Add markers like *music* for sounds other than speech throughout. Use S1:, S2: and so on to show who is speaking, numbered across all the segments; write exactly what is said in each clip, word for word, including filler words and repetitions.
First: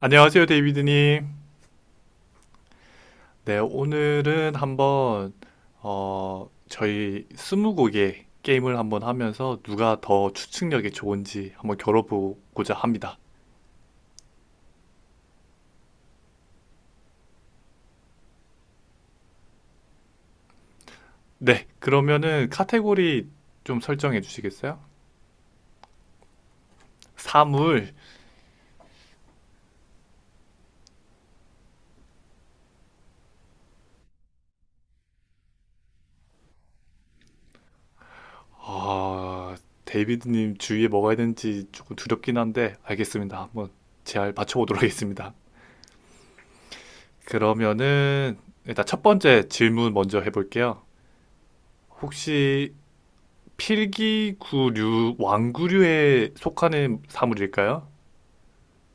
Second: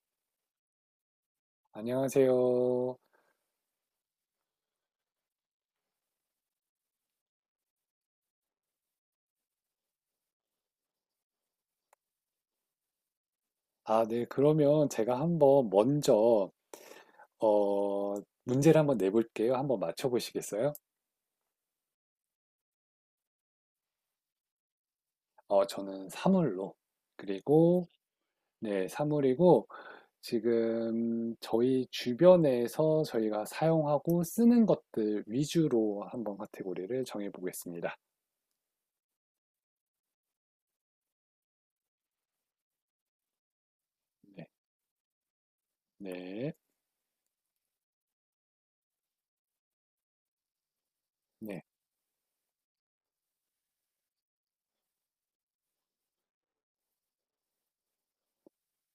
S1: 안녕하세요, 데이비드님.
S2: 안녕하세요.
S1: 네, 오늘은 한번, 어, 저희 스무고개 게임을 한번 하면서 누가 더 추측력이 좋은지 한번 겨뤄보고자 합니다.
S2: 아, 네. 그러면 제가 한번 먼저, 어, 문제를 한번 내볼게요. 한번 맞춰보시겠어요?
S1: 네, 그러면은 카테고리 좀 설정해 주시겠어요?
S2: 어, 저는 사물로. 그리고,
S1: 사물.
S2: 네, 사물이고, 지금 저희 주변에서 저희가 사용하고 쓰는 것들 위주로 한번 카테고리를 정해보겠습니다.
S1: 아, 데이비드님 주위에 뭐가 있는지 조금 두렵긴 한데, 알겠습니다. 한번 잘
S2: 네,
S1: 맞춰보도록 하겠습니다.
S2: 네,
S1: 그러면은, 일단 첫 번째 질문 먼저 해볼게요.
S2: 네.
S1: 혹시 필기구류, 왕구류에 속하는 사물일까요?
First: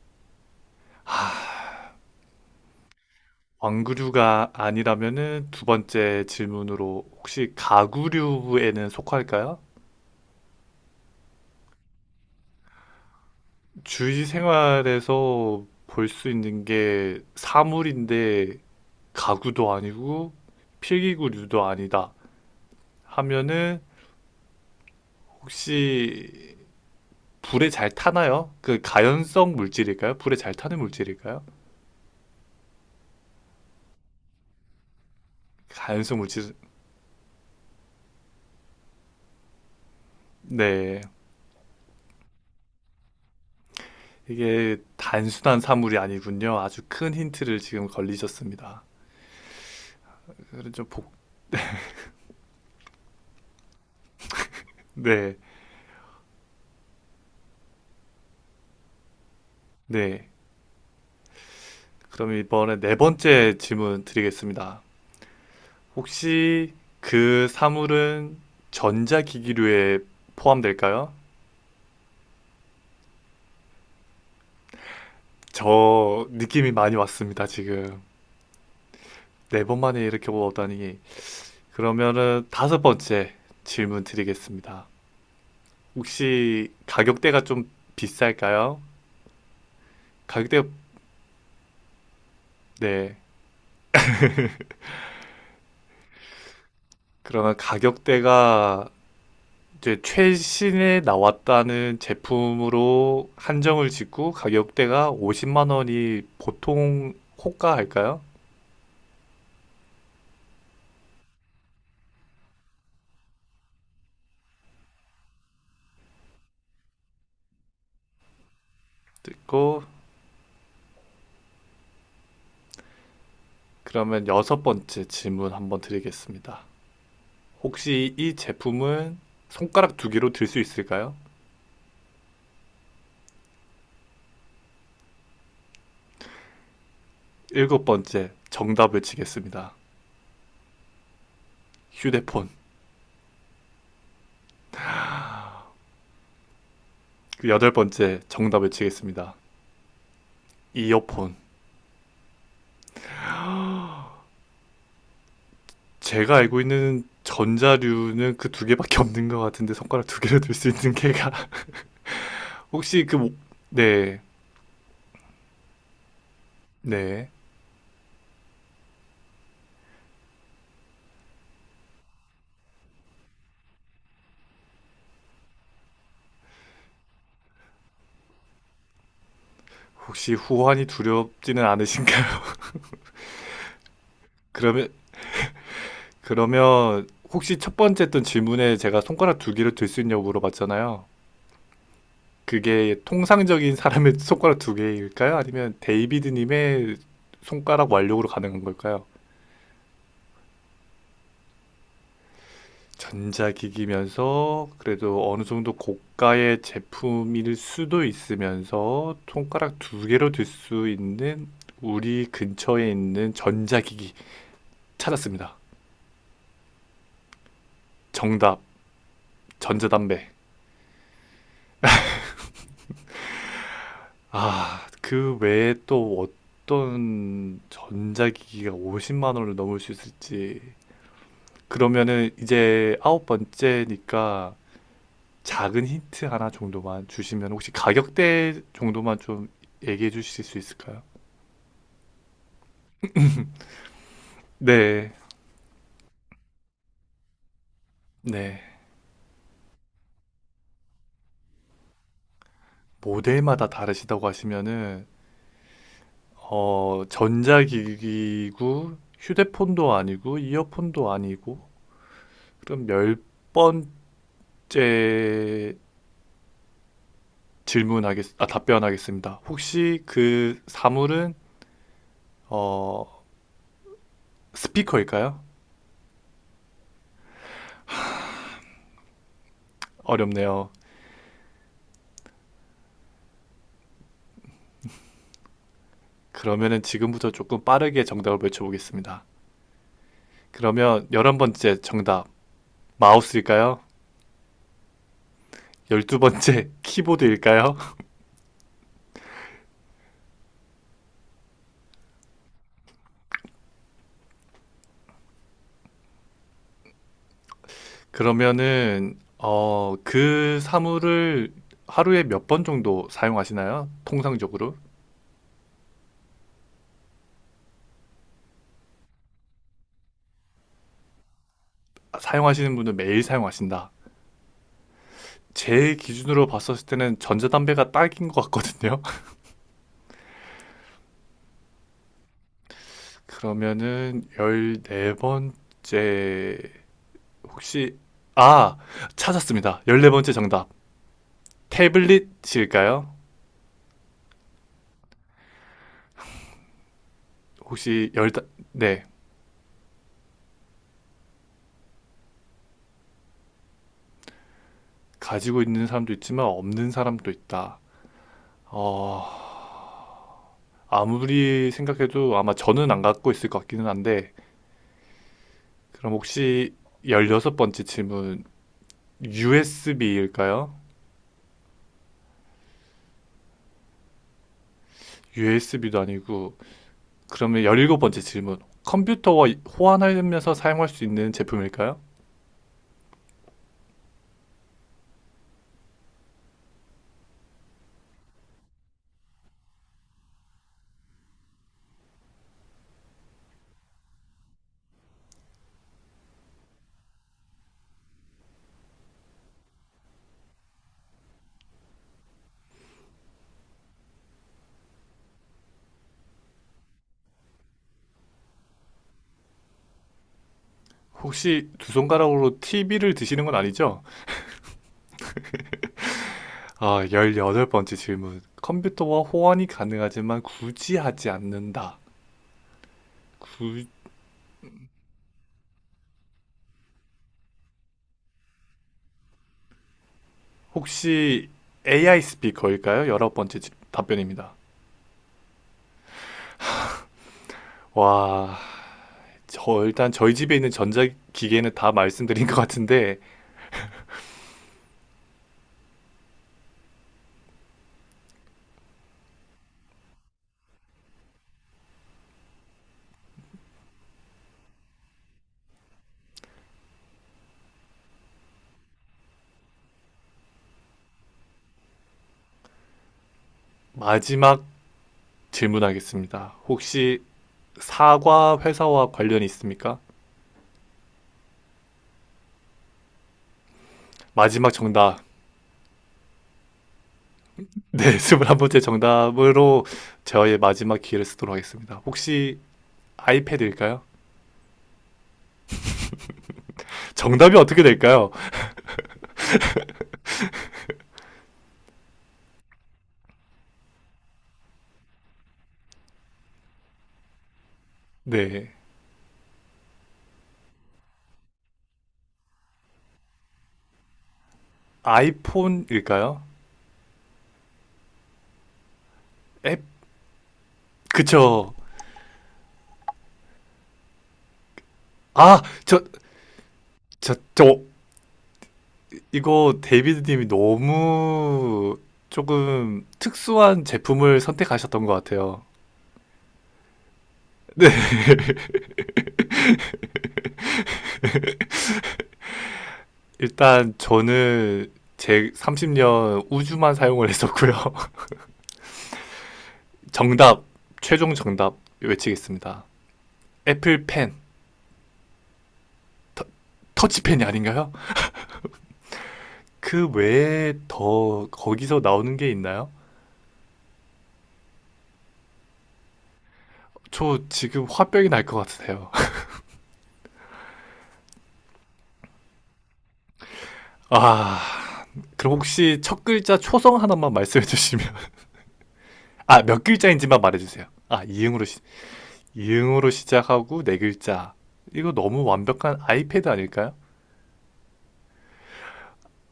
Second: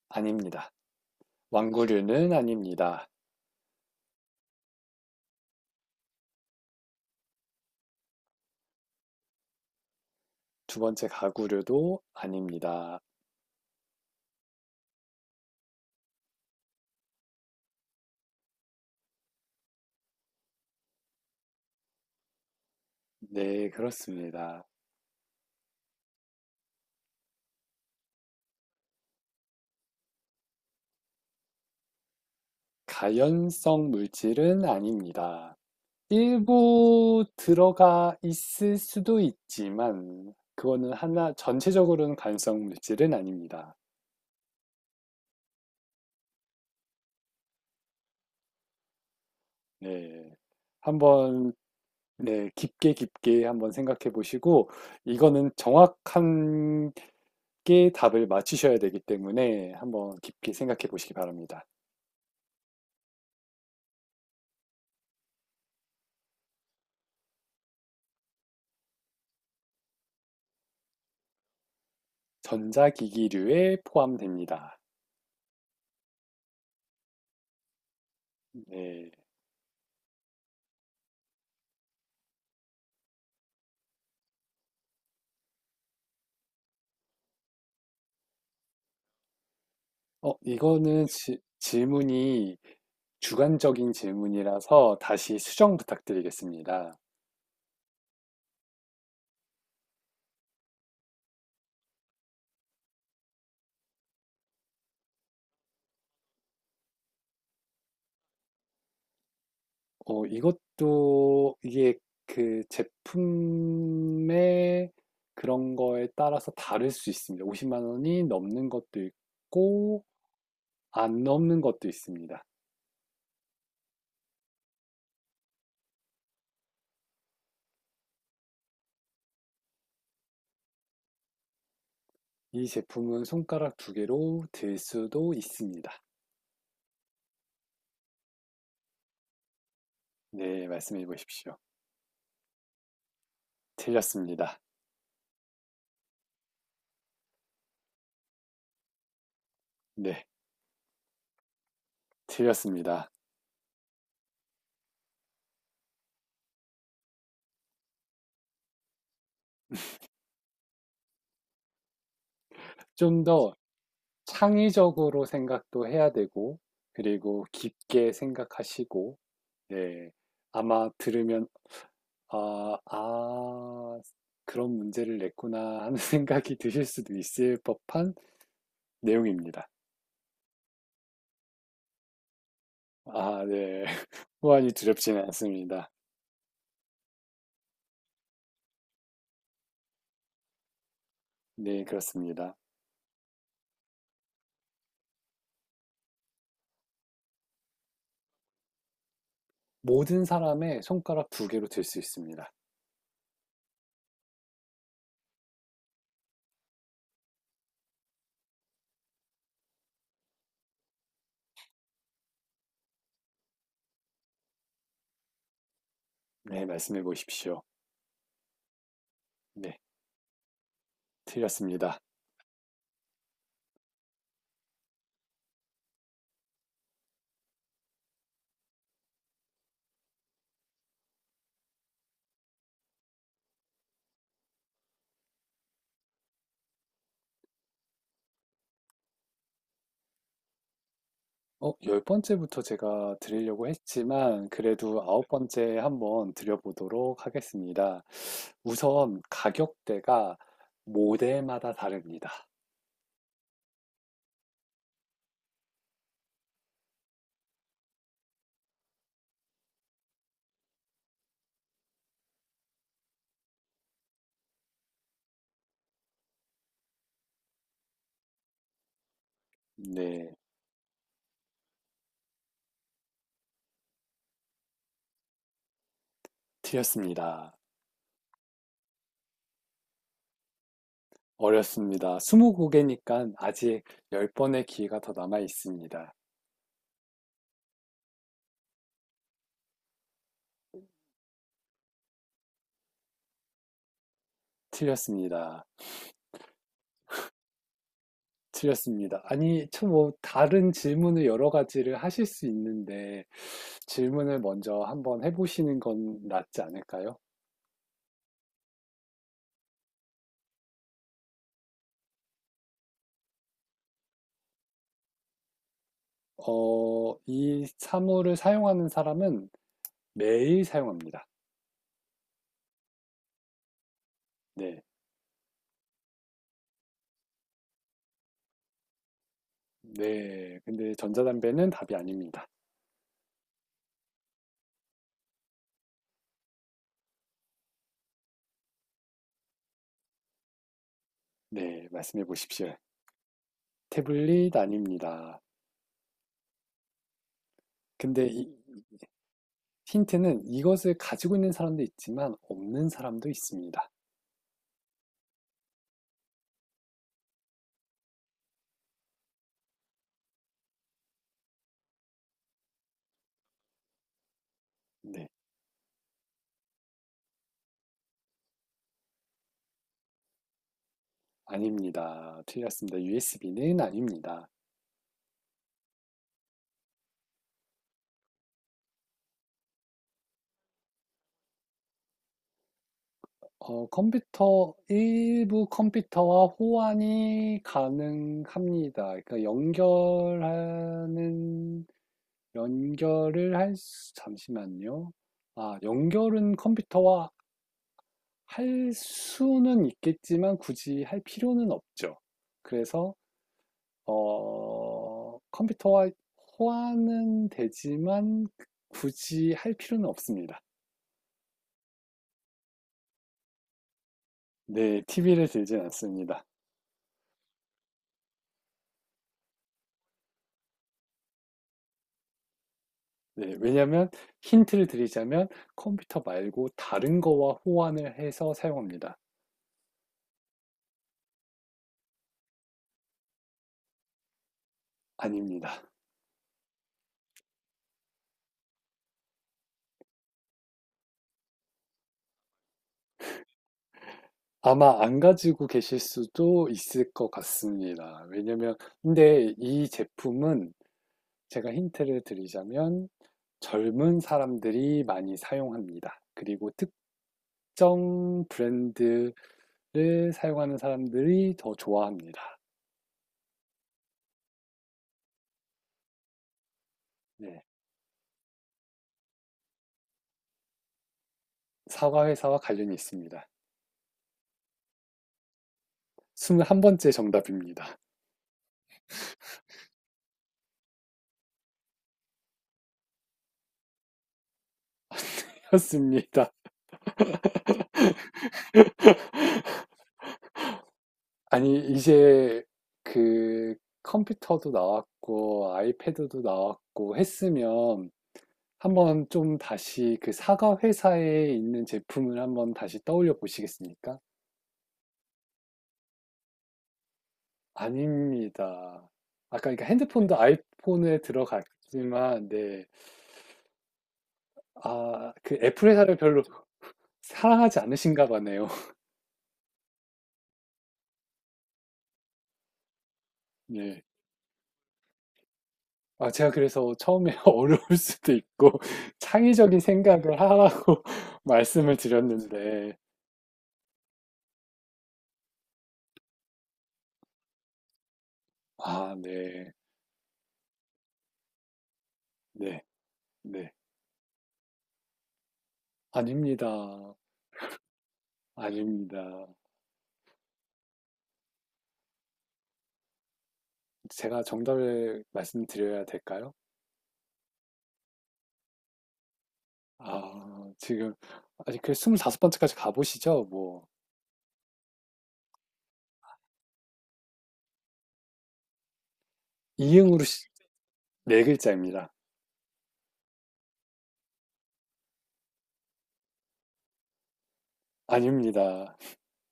S2: 아닙니다. 완구류는 아닙니다.
S1: 왕구류가 아니라면은 두 번째 질문으로 혹시 가구류에는 속할까요?
S2: 두 번째 가구류도 아닙니다.
S1: 주위 생활에서 볼 수 있는 게 사물인데 가구도 아니고 필기구류도 아니다
S2: 네,
S1: 하면은
S2: 그렇습니다.
S1: 혹시 불에 잘 타나요? 그 가연성 물질일까요? 불에 잘 타는 물질일까요?
S2: 가연성 물질은 아닙니다.
S1: 가연성 물질,
S2: 일부 들어가 있을 수도 있지만, 그거는
S1: 네.
S2: 하나, 전체적으로는 가연성 물질은 아닙니다.
S1: 이게 단순한 사물이 아니군요. 아주 큰 힌트를 지금 걸리셨습니다.
S2: 네.
S1: 그래서 좀 복,
S2: 한번, 네, 깊게 깊게 한번 생각해 보시고,
S1: 네,
S2: 이거는 정확한 게 답을 맞추셔야 되기 때문에 한번
S1: 네.
S2: 깊게 생각해 보시기 바랍니다.
S1: 그럼 이번에 네 번째 질문 드리겠습니다. 혹시 그 사물은 전자기기류에 포함될까요?
S2: 전자기기류에 포함됩니다.
S1: 저 느낌이 많이 왔습니다, 지금.
S2: 네.
S1: 네 번 만에 이렇게 오다니. 그러면은 다섯 번째 질문 드리겠습니다. 혹시 가격대가 좀 비쌀까요?
S2: 어,
S1: 가격대,
S2: 이거는 지- 질문이
S1: 네.
S2: 주관적인 질문이라서 다시 수정 부탁드리겠습니다.
S1: 그러면 가격대가 이제 최신에 나왔다는 제품으로 한정을 짓고 가격대가 오십만 원이 보통 호가할까요?
S2: 어, 이것도 이게 그 제품의 그런 거에 따라서 다를 수 있습니다. 오십만 원이 넘는 것도
S1: 듣고
S2: 있고 안 넘는 것도 있습니다.
S1: 그러면 여섯 번째 질문 한번 드리겠습니다. 혹시 이 제품은 손가락 두 개로 들 수 있을까요?
S2: 이 제품은 손가락 두 개로 들 수도 있습니다.
S1: 일곱 번째 정답을 치겠습니다.
S2: 네, 말씀해 보십시오.
S1: 휴대폰.
S2: 틀렸습니다.
S1: 그 여덟 번째 정답을 치겠습니다.
S2: 네,
S1: 이어폰.
S2: 틀렸습니다.
S1: 제가 알고 있는 전자류는 그 두 개밖에 없는 것 같은데 손가락 두 개로 들 수 있는 *laughs* 게가 혹시 그
S2: 좀
S1: 모-
S2: 더
S1: 네,
S2: 창의적으로 생각도 해야 되고,
S1: 네.
S2: 그리고 깊게 생각하시고, 네. 아마 들으면, 아, 아, 그런 문제를 냈구나 하는 *laughs* 생각이 드실 수도 있을 법한 내용입니다.
S1: 혹시 후환이 두렵지는 않으신가요? *laughs*
S2: 아, 네. 호환이
S1: 그러면
S2: 두렵지는 않습니다.
S1: 그러면 혹시 첫 번째 했던 질문에 제가 손가락 두 개를 들 수 있냐고 물어봤잖아요.
S2: 네, 그렇습니다.
S1: 그게 통상적인 사람의 *laughs* 손가락 두 개일까요? 아니면 데이비드 님의 손가락 완력으로 가능한 걸까요?
S2: 모든 사람의 손가락 두 개로 들 수 있습니다.
S1: 전자기기면서 그래도 어느 정도 고가의 제품일 수도 있으면서 손가락 두 개로 들 수 있는 우리 근처에 있는 전자기기 찾았습니다.
S2: 네, 말씀해 보십시오.
S1: 정답
S2: 네,
S1: 전자담배.
S2: 틀렸습니다.
S1: 아, 그 외에 또 어떤 전자기기가 오십만 원을 넘을 수 있을지. 그러면은 이제 아홉 번째니까 작은 힌트 하나 정도만 주시면 혹시 가격대 정도만 좀 얘기해 주실 수 있을까요?
S2: 어, 열 번째부터 제가 드리려고 했지만, 그래도
S1: 네,
S2: 아홉 번째 한번 드려보도록 하겠습니다.
S1: 네.
S2: 우선 가격대가 모델마다 다릅니다.
S1: 모델마다 다르시다고 하시면은 어, 전자기기고 휴대폰도 아니고 이어폰도 아니고 그럼 열 번째 질문하겠, 아, 답변하겠습니다. 혹시
S2: 네,
S1: 그 사물은 어, 스피커일까요?
S2: 틀렸습니다.
S1: 어렵네요.
S2: 어렵습니다. 이십 곡이니까 아직 열 번의 기회가 더 남아 있습니다.
S1: 그러면은 지금부터 조금 빠르게 정답을 외쳐보겠습니다. 그러면 열한 번째 정답 마우스일까요?
S2: 틀렸습니다.
S1: 열두 번째 키보드일까요?
S2: 틀렸습니다. 아니, 저 뭐, 다른 질문을 여러 가지를 하실 수 있는데, 질문을 먼저 한번 해보시는 건 낫지 않을까요?
S1: *laughs* 그러면은 어, 그 사물을 하루에 몇 번 정도 사용하시나요? 통상적으로
S2: 어, 이 사물을 사용하는 사람은 매일 사용합니다.
S1: 아, 사용하시는 분은 매일 사용하신다.
S2: 네,
S1: 제 기준으로 봤었을 때는 전자담배가 딱인 것 같거든요.
S2: 네. 근데 전자담배는 답이 아닙니다.
S1: 그러면은 열네번째 혹시 아, 찾았습니다. 열네번째 정답.
S2: 네, 말씀해 보십시오.
S1: 태블릿일까요?
S2: 태블릿 아닙니다.
S1: 혹시
S2: 근데
S1: 열
S2: 이-
S1: 네.
S2: 힌트는 이것을 가지고 있는 사람도 있지만 없는 사람도 있습니다.
S1: 가지고 있는 사람도 있지만 없는 사람도 있다. 어, 아무리 생각해도 아마 저는 안 갖고 있을 것 같기는 한데
S2: 네,
S1: 그럼 혹시 열여섯번째 질문 유에스비일까요?
S2: 아닙니다. 틀렸습니다. 유에스비는 아닙니다.
S1: 유에스비도 아니고 그러면 열일곱번째 질문 컴퓨터와 호환하면서 사용할 수 있는 제품일까요?
S2: 어, 컴퓨터, 일부 컴퓨터와 호환이 가능합니다. 그러니까 연결하는 연결을 할 수, 잠시만요. 아, 연결은 컴퓨터와 할 수는 있겠지만 굳이 할 필요는 없죠. 그래서, 어, 컴퓨터와 호환은 되지만 굳이 할 필요는 없습니다.
S1: 혹시 두 손가락으로 티비를 드시는 건 아니죠?
S2: 네, 티비를 들진 않습니다.
S1: 아, 열여덟 번째 질문. 컴퓨터와 호환이 가능하지만 굳이 하지 않는다.
S2: 네,
S1: 구-
S2: 왜냐면 하 힌트를 드리자면 컴퓨터 말고 다른 거와 호환을 해서 사용합니다.
S1: 혹시 에이아이 스피커일까요? 열 열아홉 번째 질- 답변입니다.
S2: 아닙니다.
S1: 와, 저 일단 저희 집에 있는 전자기기는 다 말씀드린 것 같은데
S2: 아마 안 가지고 계실 수도 있을 것 같습니다. 왜냐면, 근데 이 제품은 제가 힌트를 드리자면 젊은 사람들이 많이 사용합니다. 그리고 특정 브랜드를 사용하는 사람들이 더 좋아합니다.
S1: 마지막 질문하겠습니다. 혹시
S2: 네.
S1: 사과 회사와 관련이 있습니까?
S2: 사과 회사와 관련이 있습니다.
S1: 마지막 정답.
S2: 물한번째 정답입니다.
S1: 네, *laughs* 스물한번째 정답으로 저의 마지막 기회를 쓰도록 하겠습니다. 혹시 아이패드일까요?
S2: *laughs* 였습니다.
S1: 정답이 어떻게 될까요?
S2: 아니, 이제 그 컴퓨터도 나왔고, 아이패드도 나왔고 했으면
S1: 네.
S2: 한번 좀 다시 그 사과 회사에 있는 제품을 한번 다시 떠올려 보시겠습니까?
S1: 아이폰일까요?
S2: 아닙니다. 아까
S1: 앱?
S2: 그러니까 핸드폰도 아이폰에
S1: 그쵸.
S2: 들어갔지만, 네. 아, 그
S1: 아,
S2: 애플
S1: 저,
S2: 회사를 별로
S1: 저, 저,
S2: 사랑하지 않으신가 보네요. *laughs*
S1: 이거 데이비드님이 너무 조금 특수한
S2: 네.
S1: 제품을 선택하셨던 것 같아요.
S2: 아, 제가 그래서 처음에 *laughs*
S1: 네.
S2: 어려울 수도 있고, *laughs* 창의적인 생각을 하라고 *laughs* 말씀을 드렸는데,
S1: 일단 저는 제 삼십 년 우주만 사용을 했었고요. *laughs*
S2: 아, 네.
S1: 정답, 최종 정답
S2: 네.
S1: 외치겠습니다.
S2: 네.
S1: 애플펜, 터,
S2: 아닙니다.
S1: 터치펜이 아닌가요?
S2: 아닙니다.
S1: 그 외에 더 거기서 나오는 게 있나요?
S2: 제가 정답을 말씀드려야 될까요?
S1: 저 지금 화병이 날 것 같으세요.
S2: 아, 지금 아직 그 이십오 번째까지 가보시죠? 뭐
S1: *laughs* 아, 그럼 혹시 첫 글자 초성 하나만 말씀해 주시면. *laughs* 아, 몇
S2: 이응으로
S1: 글자인지만
S2: 시-
S1: 말해 주세요. 아,
S2: 네
S1: 이응으로, 시,
S2: 글자입니다.
S1: 이응으로 시작하고 네 글자. 이거 너무 완벽한 아이패드 아닐까요?
S2: 아닙니다.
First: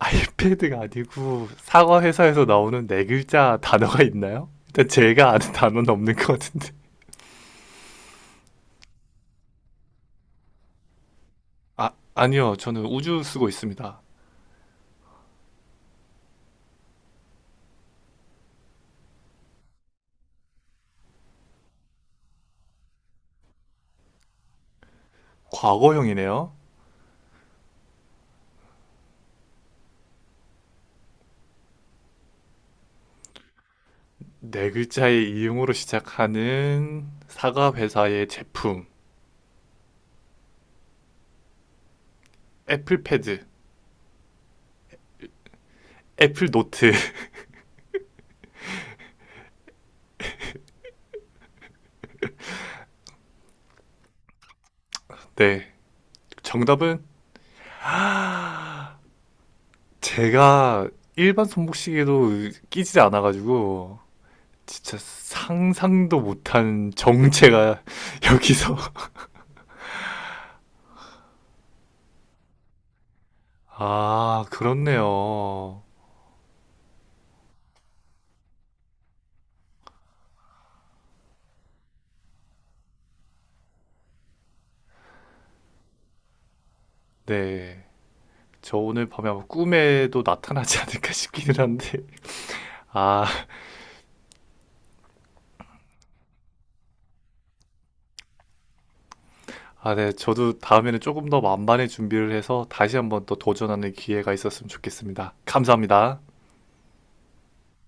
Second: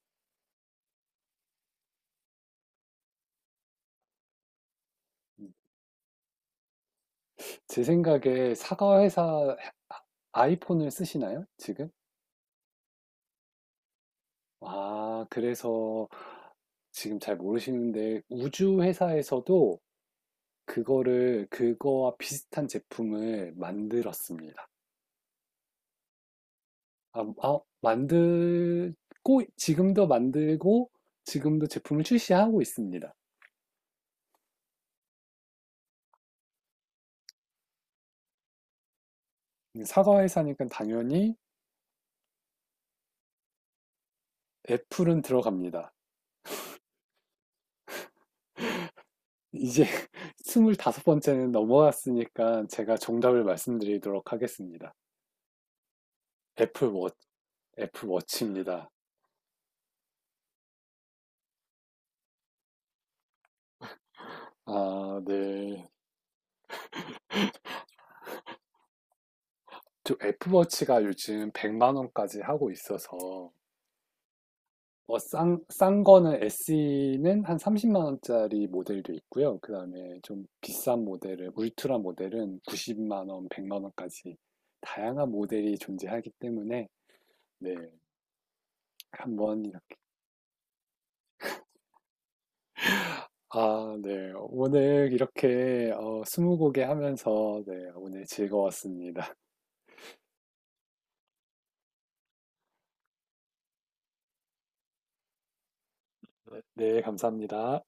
S1: 아이패드가 아니고 사과 회사에서 나오는 네 글자 단어가 있나요? 일단 제가 아는 단어는 없는 것 같은데.
S2: 제 생각에 사과 회사 아이폰을 쓰시나요?
S1: 아,
S2: 지금?
S1: 아니요. 저는 우주 쓰고 있습니다.
S2: 아, 그래서 지금 잘 모르시는데 우주 회사에서도 그거를 그거와 비슷한 제품을 만들었습니다.
S1: 과거형이네요.
S2: 아, 아, 만들고 지금도 만들고 지금도 제품을 출시하고 있습니다.
S1: 네 글자의 이응으로 시작하는 사과 회사의 제품.
S2: 사과 회사니까 당연히
S1: 애플패드.
S2: 애플은 들어갑니다.
S1: 애플 노트. *laughs*
S2: 이제 *laughs* 이십오 번째는 넘어왔으니까 제가 정답을 말씀드리도록 하겠습니다.
S1: 네. 정답은
S2: 애플워, 애플워치입니다.
S1: 제가 일반 손목시계도 끼지 않아가지고 진짜
S2: 아, 네.
S1: 상상도 못한 정체가 *laughs* 여기서
S2: 저 애플워치가 요즘 백만 원까지 하고 있어서
S1: 아
S2: 어, 싼,
S1: 그렇네요.
S2: 싼 거는 에스이는 한 삼십만 원짜리 모델도 있고요. 그다음에 좀 비싼 모델은 울트라 모델은 구십만 원, 백만 원까지 다양한 모델이 존재하기 때문에 네,
S1: 네. 저 오늘 밤에 아마
S2: 한번
S1: 꿈에도 나타나지 않을까 싶기는 한데 아,
S2: 아, 네. 오늘 이렇게 어, 스무고개 하면서 네, 오늘 즐거웠습니다.
S1: 아, 네. 저도 다음에는 조금 더 만반의 준비를 해서 다시 한번 또 도전하는 기회가 있었으면 좋겠습니다. 감사합니다.
S2: 네, 감사합니다.